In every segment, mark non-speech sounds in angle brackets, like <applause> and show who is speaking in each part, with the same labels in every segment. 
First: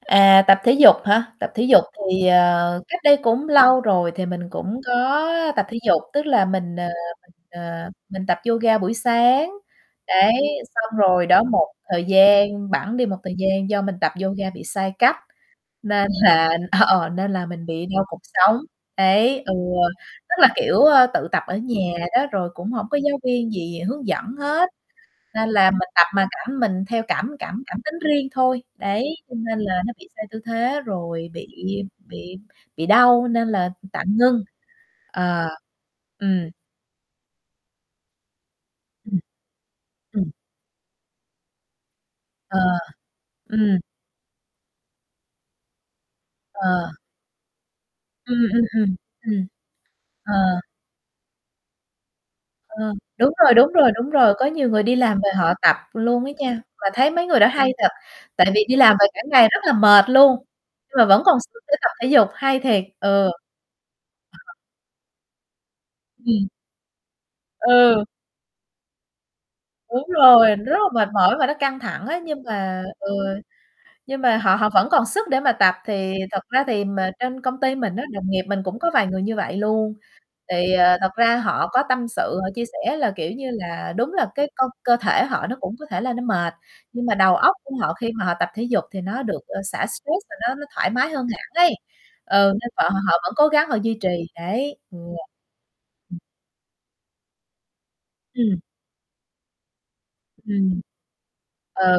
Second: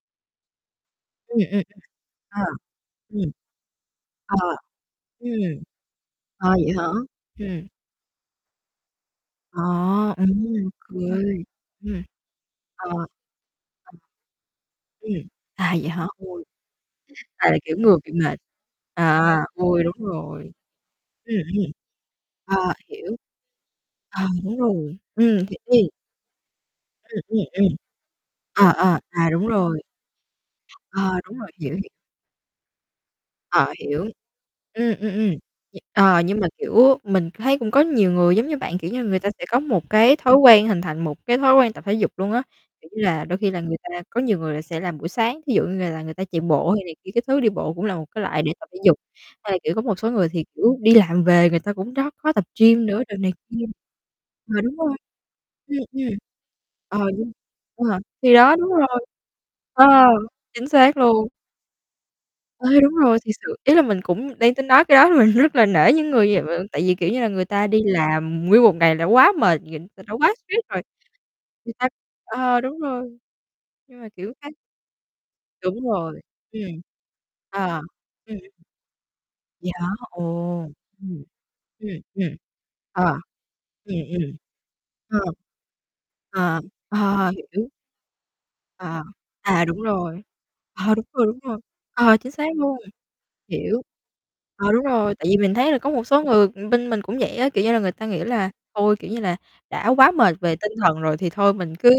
Speaker 1: À, tập thể dục hả?
Speaker 2: Ừm,
Speaker 1: Tập
Speaker 2: ừm.
Speaker 1: thể dục thì,
Speaker 2: Ờ.
Speaker 1: ờ, cách đây
Speaker 2: Ừm.
Speaker 1: cũng lâu rồi thì
Speaker 2: Ờ.
Speaker 1: mình cũng có
Speaker 2: Ừm.
Speaker 1: tập thể dục, tức là
Speaker 2: À, vậy
Speaker 1: mình,
Speaker 2: hả?
Speaker 1: ờ, mình,
Speaker 2: Ừm.
Speaker 1: ờ, mình tập yoga buổi sáng.
Speaker 2: À,
Speaker 1: Đấy,
Speaker 2: ừm,
Speaker 1: xong
Speaker 2: ghê.
Speaker 1: rồi đó, một
Speaker 2: Ừm.
Speaker 1: thời gian,
Speaker 2: Ờ.
Speaker 1: bẵng đi
Speaker 2: <unintelligible>
Speaker 1: một thời gian do mình tập yoga bị sai
Speaker 2: Ừm.
Speaker 1: cách
Speaker 2: À, vậy hả?
Speaker 1: nên
Speaker 2: Ôi!
Speaker 1: là ờ, nên là
Speaker 2: À, là,
Speaker 1: mình
Speaker 2: kiểu,
Speaker 1: bị
Speaker 2: ngược
Speaker 1: đau
Speaker 2: bị
Speaker 1: cột
Speaker 2: mệt.
Speaker 1: sống.
Speaker 2: À,
Speaker 1: Đấy, ừ,
Speaker 2: ôi, đúng
Speaker 1: tức là
Speaker 2: rồi.
Speaker 1: kiểu, ơ, tự
Speaker 2: Ừm,
Speaker 1: tập ở
Speaker 2: ừm.
Speaker 1: nhà đó, rồi cũng
Speaker 2: Ờ,
Speaker 1: hổng có
Speaker 2: hiểu.
Speaker 1: giáo viên gì hướng
Speaker 2: Ờ,
Speaker 1: dẫn
Speaker 2: đúng
Speaker 1: hết.
Speaker 2: rồi. Ừm,
Speaker 1: Nên
Speaker 2: thế
Speaker 1: là
Speaker 2: thì
Speaker 1: mình tập mà cảm mình theo
Speaker 2: Ừm,
Speaker 1: cảm
Speaker 2: ừm,
Speaker 1: cảm
Speaker 2: ừm.
Speaker 1: cảm tính riêng thôi.
Speaker 2: À, à,
Speaker 1: Đấy,
Speaker 2: à,
Speaker 1: cho
Speaker 2: đúng
Speaker 1: nên là
Speaker 2: rồi.
Speaker 1: nó bị sai tư thế,
Speaker 2: Ờ,
Speaker 1: rồi
Speaker 2: đúng
Speaker 1: bị
Speaker 2: rồi, hiểu, hiểu.
Speaker 1: bị bị đau nên
Speaker 2: Ờ,
Speaker 1: là
Speaker 2: hiểu.
Speaker 1: tạm ngưng.
Speaker 2: Ừm, ừm, ừm.
Speaker 1: Ờ.
Speaker 2: D ờ, nhưng mà,
Speaker 1: Ừm.
Speaker 2: kiểu, mình thấy cũng có nhiều người giống như bạn, kiểu như, người
Speaker 1: Ừm.
Speaker 2: ta sẽ có một cái
Speaker 1: Ừm.
Speaker 2: thói quen hình thành một cái thói quen tập thể dục luôn á.
Speaker 1: Ờ.
Speaker 2: Kiểu như là, đôi khi là người
Speaker 1: Ừm.
Speaker 2: ta có nhiều người là sẽ làm buổi sáng, thí dụ như là là người ta chạy bộ hay
Speaker 1: Ờ.
Speaker 2: này kia các thứ, đi bộ cũng là một cái loại
Speaker 1: Ừm,
Speaker 2: để
Speaker 1: ừm,
Speaker 2: tập thể
Speaker 1: ừm.
Speaker 2: dục,
Speaker 1: Ừm.
Speaker 2: hay là, kiểu, có một số người
Speaker 1: Ờ.
Speaker 2: thì, kiểu, đi làm về người ta cũng rót khó tập gym
Speaker 1: Ờ.
Speaker 2: nữa rồi này
Speaker 1: Đúng rồi,
Speaker 2: kia
Speaker 1: đúng rồi, đúng rồi, có
Speaker 2: ờ,
Speaker 1: nhiều
Speaker 2: đúng
Speaker 1: người
Speaker 2: rồi.
Speaker 1: đi làm về họ tập
Speaker 2: Ừm, ừm.
Speaker 1: luôn á nha, mà
Speaker 2: Ờ,
Speaker 1: thấy mấy
Speaker 2: đúng.
Speaker 1: người đó hay thật,
Speaker 2: <unintelligible> Thì
Speaker 1: tại
Speaker 2: đó,
Speaker 1: vì
Speaker 2: đúng
Speaker 1: đi làm
Speaker 2: rồi.
Speaker 1: về cả ngày rất là
Speaker 2: Ờ.
Speaker 1: mệt luôn,
Speaker 2: Chính xác
Speaker 1: nhưng mà vẫn
Speaker 2: luôn.
Speaker 1: còn sức tập thể dục, hay
Speaker 2: Ê,
Speaker 1: thiệt.
Speaker 2: đúng rồi,
Speaker 1: Ừ.
Speaker 2: thiệt sự, ý là mình cũng đang tính nói cái đó mình rất là nể những người
Speaker 1: Ừm.
Speaker 2: <unintelligible> tại vì, kiểu như là, người ta đi
Speaker 1: Ừ.
Speaker 2: làm nguyên một ngày đã quá mệt, người ta
Speaker 1: Đúng
Speaker 2: đã quá
Speaker 1: rồi, nó
Speaker 2: stress
Speaker 1: rất
Speaker 2: rồi,
Speaker 1: là mệt mỏi mà nó
Speaker 2: người
Speaker 1: căng
Speaker 2: ta
Speaker 1: thẳng á, nhưng
Speaker 2: ờ, đúng
Speaker 1: mà ừ,
Speaker 2: rồi. Nhưng mà,
Speaker 1: nhưng
Speaker 2: kiểu
Speaker 1: mà họ
Speaker 2: <unintelligible>
Speaker 1: họ vẫn còn sức để mà tập
Speaker 2: Đúng
Speaker 1: thì
Speaker 2: rồi.
Speaker 1: thật
Speaker 2: Ừm.
Speaker 1: ra thì mệt trên công ty
Speaker 2: Ờ.
Speaker 1: mình á, đồng
Speaker 2: Ừm.
Speaker 1: nghiệp mình cũng có vài người như vậy
Speaker 2: Vậy hả?
Speaker 1: luôn.
Speaker 2: Ồ!
Speaker 1: Thì, ờ, thật
Speaker 2: Ừm.
Speaker 1: ra họ có
Speaker 2: Ừm.
Speaker 1: tâm
Speaker 2: Ừm.
Speaker 1: sự, họ chia sẻ là,
Speaker 2: Ờ.
Speaker 1: kiểu như là,
Speaker 2: Ừm,
Speaker 1: đúng là
Speaker 2: ừm.
Speaker 1: cái co cơ
Speaker 2: Ờ.
Speaker 1: thể họ nó cũng có thể là nó mệt,
Speaker 2: Ờ.
Speaker 1: nhưng mà
Speaker 2: Ờ,
Speaker 1: đầu óc
Speaker 2: hiểu.
Speaker 1: của họ khi mà họ tập thể dục thì
Speaker 2: À.
Speaker 1: nó được, ơ,
Speaker 2: À, đúng
Speaker 1: xả stress
Speaker 2: rồi.
Speaker 1: và nó nó thoải
Speaker 2: Ờ, đúng
Speaker 1: mái
Speaker 2: rồi,
Speaker 1: hơn
Speaker 2: đúng
Speaker 1: hẳn
Speaker 2: rồi.
Speaker 1: ấy.
Speaker 2: Ờ, chính xác
Speaker 1: Ừ, nên
Speaker 2: luôn.
Speaker 1: họ họ vẫn cố gắng họ
Speaker 2: Hiểu.
Speaker 1: duy trì,
Speaker 2: À,
Speaker 1: đấy.
Speaker 2: đúng
Speaker 1: Ừ.
Speaker 2: rồi, tại vì mình thấy là có một số người, ừm, bên mình cũng vậy á, kiểu như là, người ta nghĩ là
Speaker 1: Ừm.
Speaker 2: thôi, kiểu như là, đã quá mệt về tinh
Speaker 1: Ừm.
Speaker 2: thần rồi thì thôi mình cứ
Speaker 1: Ừ.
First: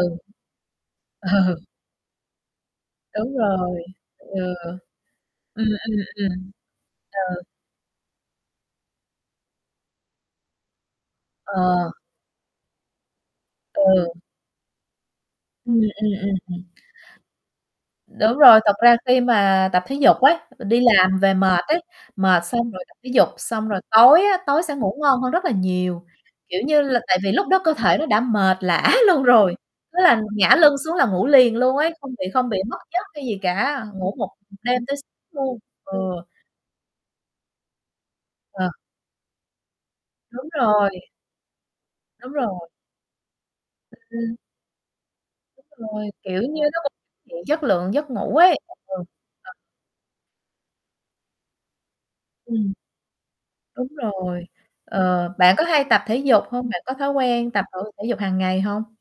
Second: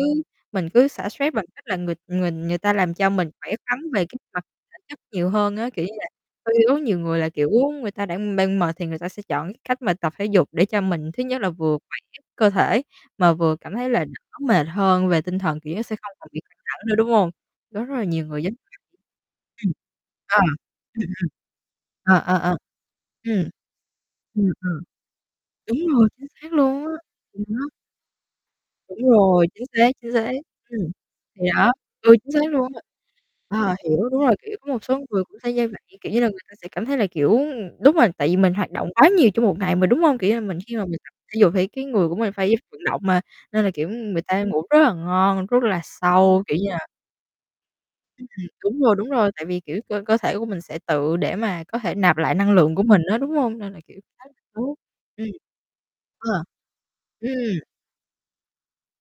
Speaker 2: mình cứ xả stress bằng
Speaker 1: Ừ.
Speaker 2: cách là người người người ta làm cho mình
Speaker 1: Đúng
Speaker 2: khỏe khoắn
Speaker 1: rồi.
Speaker 2: về cái mặt
Speaker 1: Ừ.
Speaker 2: thể chất nhiều hơn
Speaker 1: Ừm,
Speaker 2: á. Kiểu như
Speaker 1: ừm,
Speaker 2: là,
Speaker 1: ừm.
Speaker 2: <unintelligible> nhiều người là,
Speaker 1: Ừ.
Speaker 2: kiểu, người ta đã, ưm, đang mệt thì người ta sẽ chọn cách mà tập thể dục để cho mình thứ nhất là vừa
Speaker 1: Ờ.
Speaker 2: khỏe cơ thể mà vừa cảm thấy là
Speaker 1: Ừ.
Speaker 2: đỡ mệt hơn về tinh thần, kiểu,
Speaker 1: Ừm,
Speaker 2: nó sẽ
Speaker 1: ừm,
Speaker 2: không còn bị cản
Speaker 1: ừm, <unintelligible>
Speaker 2: trở nữa, đúng hông? Đó, rất là nhiều
Speaker 1: Đúng
Speaker 2: người dính
Speaker 1: rồi, tật ra khi mà
Speaker 2: <unintelligible>
Speaker 1: tập thể dục ấy,
Speaker 2: Ừm. Ờ.
Speaker 1: đi
Speaker 2: Ừm, ừm.
Speaker 1: làm về mệt ấy,
Speaker 2: Ờ, ờ,
Speaker 1: mệt
Speaker 2: ờ.
Speaker 1: xong rồi tập thể dục,
Speaker 2: Ừm.
Speaker 1: xong rồi tối á,
Speaker 2: Ừm,
Speaker 1: tối sẽ
Speaker 2: ừm.
Speaker 1: ngủ ngon hơn rất là
Speaker 2: Đúng
Speaker 1: nhiều,
Speaker 2: rồi, chính xác
Speaker 1: kiểu như
Speaker 2: luôn á.
Speaker 1: là, tại vì
Speaker 2: Ừm,
Speaker 1: lúc đó
Speaker 2: nó
Speaker 1: cơ thể nó đã mệt lả
Speaker 2: Đúng
Speaker 1: luôn
Speaker 2: rồi,
Speaker 1: rồi,
Speaker 2: chính xác,
Speaker 1: tức
Speaker 2: chính
Speaker 1: là
Speaker 2: xác.
Speaker 1: ngả lưng
Speaker 2: Ừm.
Speaker 1: xuống là ngủ
Speaker 2: Thì
Speaker 1: liền
Speaker 2: đó.
Speaker 1: luôn ấy, không
Speaker 2: Ừ,
Speaker 1: bị
Speaker 2: chính
Speaker 1: không
Speaker 2: xác
Speaker 1: bị
Speaker 2: luôn
Speaker 1: mất
Speaker 2: á
Speaker 1: giấc hay gì
Speaker 2: b ờ,
Speaker 1: cả,
Speaker 2: hiểu,
Speaker 1: ngủ
Speaker 2: đúng
Speaker 1: một
Speaker 2: rồi, kiểu, có một
Speaker 1: đêm tới
Speaker 2: số
Speaker 1: s
Speaker 2: người cũng sẽ
Speaker 1: luôn.
Speaker 2: dê vậy,
Speaker 1: Ừ.
Speaker 2: kiểu như là, người ta sẽ cảm thấy là, kiểu, ừm đúng rồi, tại vì mình
Speaker 1: Ờ.
Speaker 2: hoạt động quá nhiều trong một ngày mà, đúng hông? Kiểu như là
Speaker 1: Đúng
Speaker 2: mình khi mà
Speaker 1: rồi!
Speaker 2: mình tập thể dục thì cái người của
Speaker 1: Đúng
Speaker 2: mình phải
Speaker 1: rồi.
Speaker 2: vận động mà, nên là, kiểu, người
Speaker 1: Ừm.
Speaker 2: ta ngủ rất là ngon, rất là
Speaker 1: Đúng rồi. Kiểu
Speaker 2: sâu, kiểu
Speaker 1: như,
Speaker 2: như là
Speaker 1: nó cũng hiện chất lượng giấc
Speaker 2: Ưm,
Speaker 1: ngủ
Speaker 2: ừm.
Speaker 1: ấy
Speaker 2: Đúng rồi, đúng
Speaker 1: <unintelligible>
Speaker 2: rồi, tại
Speaker 1: Ờ.
Speaker 2: vì, kiểu, cơ cơ thể của mình sẽ tự để mà có thể nạp lại năng
Speaker 1: Ừm.
Speaker 2: lượng của mình á, đúng hông? Nên là
Speaker 1: Đúng
Speaker 2: kiểu
Speaker 1: rồi.
Speaker 2: <unintelligible> Ừm.
Speaker 1: Ờ, bạn có hay tập thể
Speaker 2: Ờ.
Speaker 1: dục hông? Bạn có thói quen tập,
Speaker 2: Ừm.
Speaker 1: ơ, thể dục hàng ngày hông?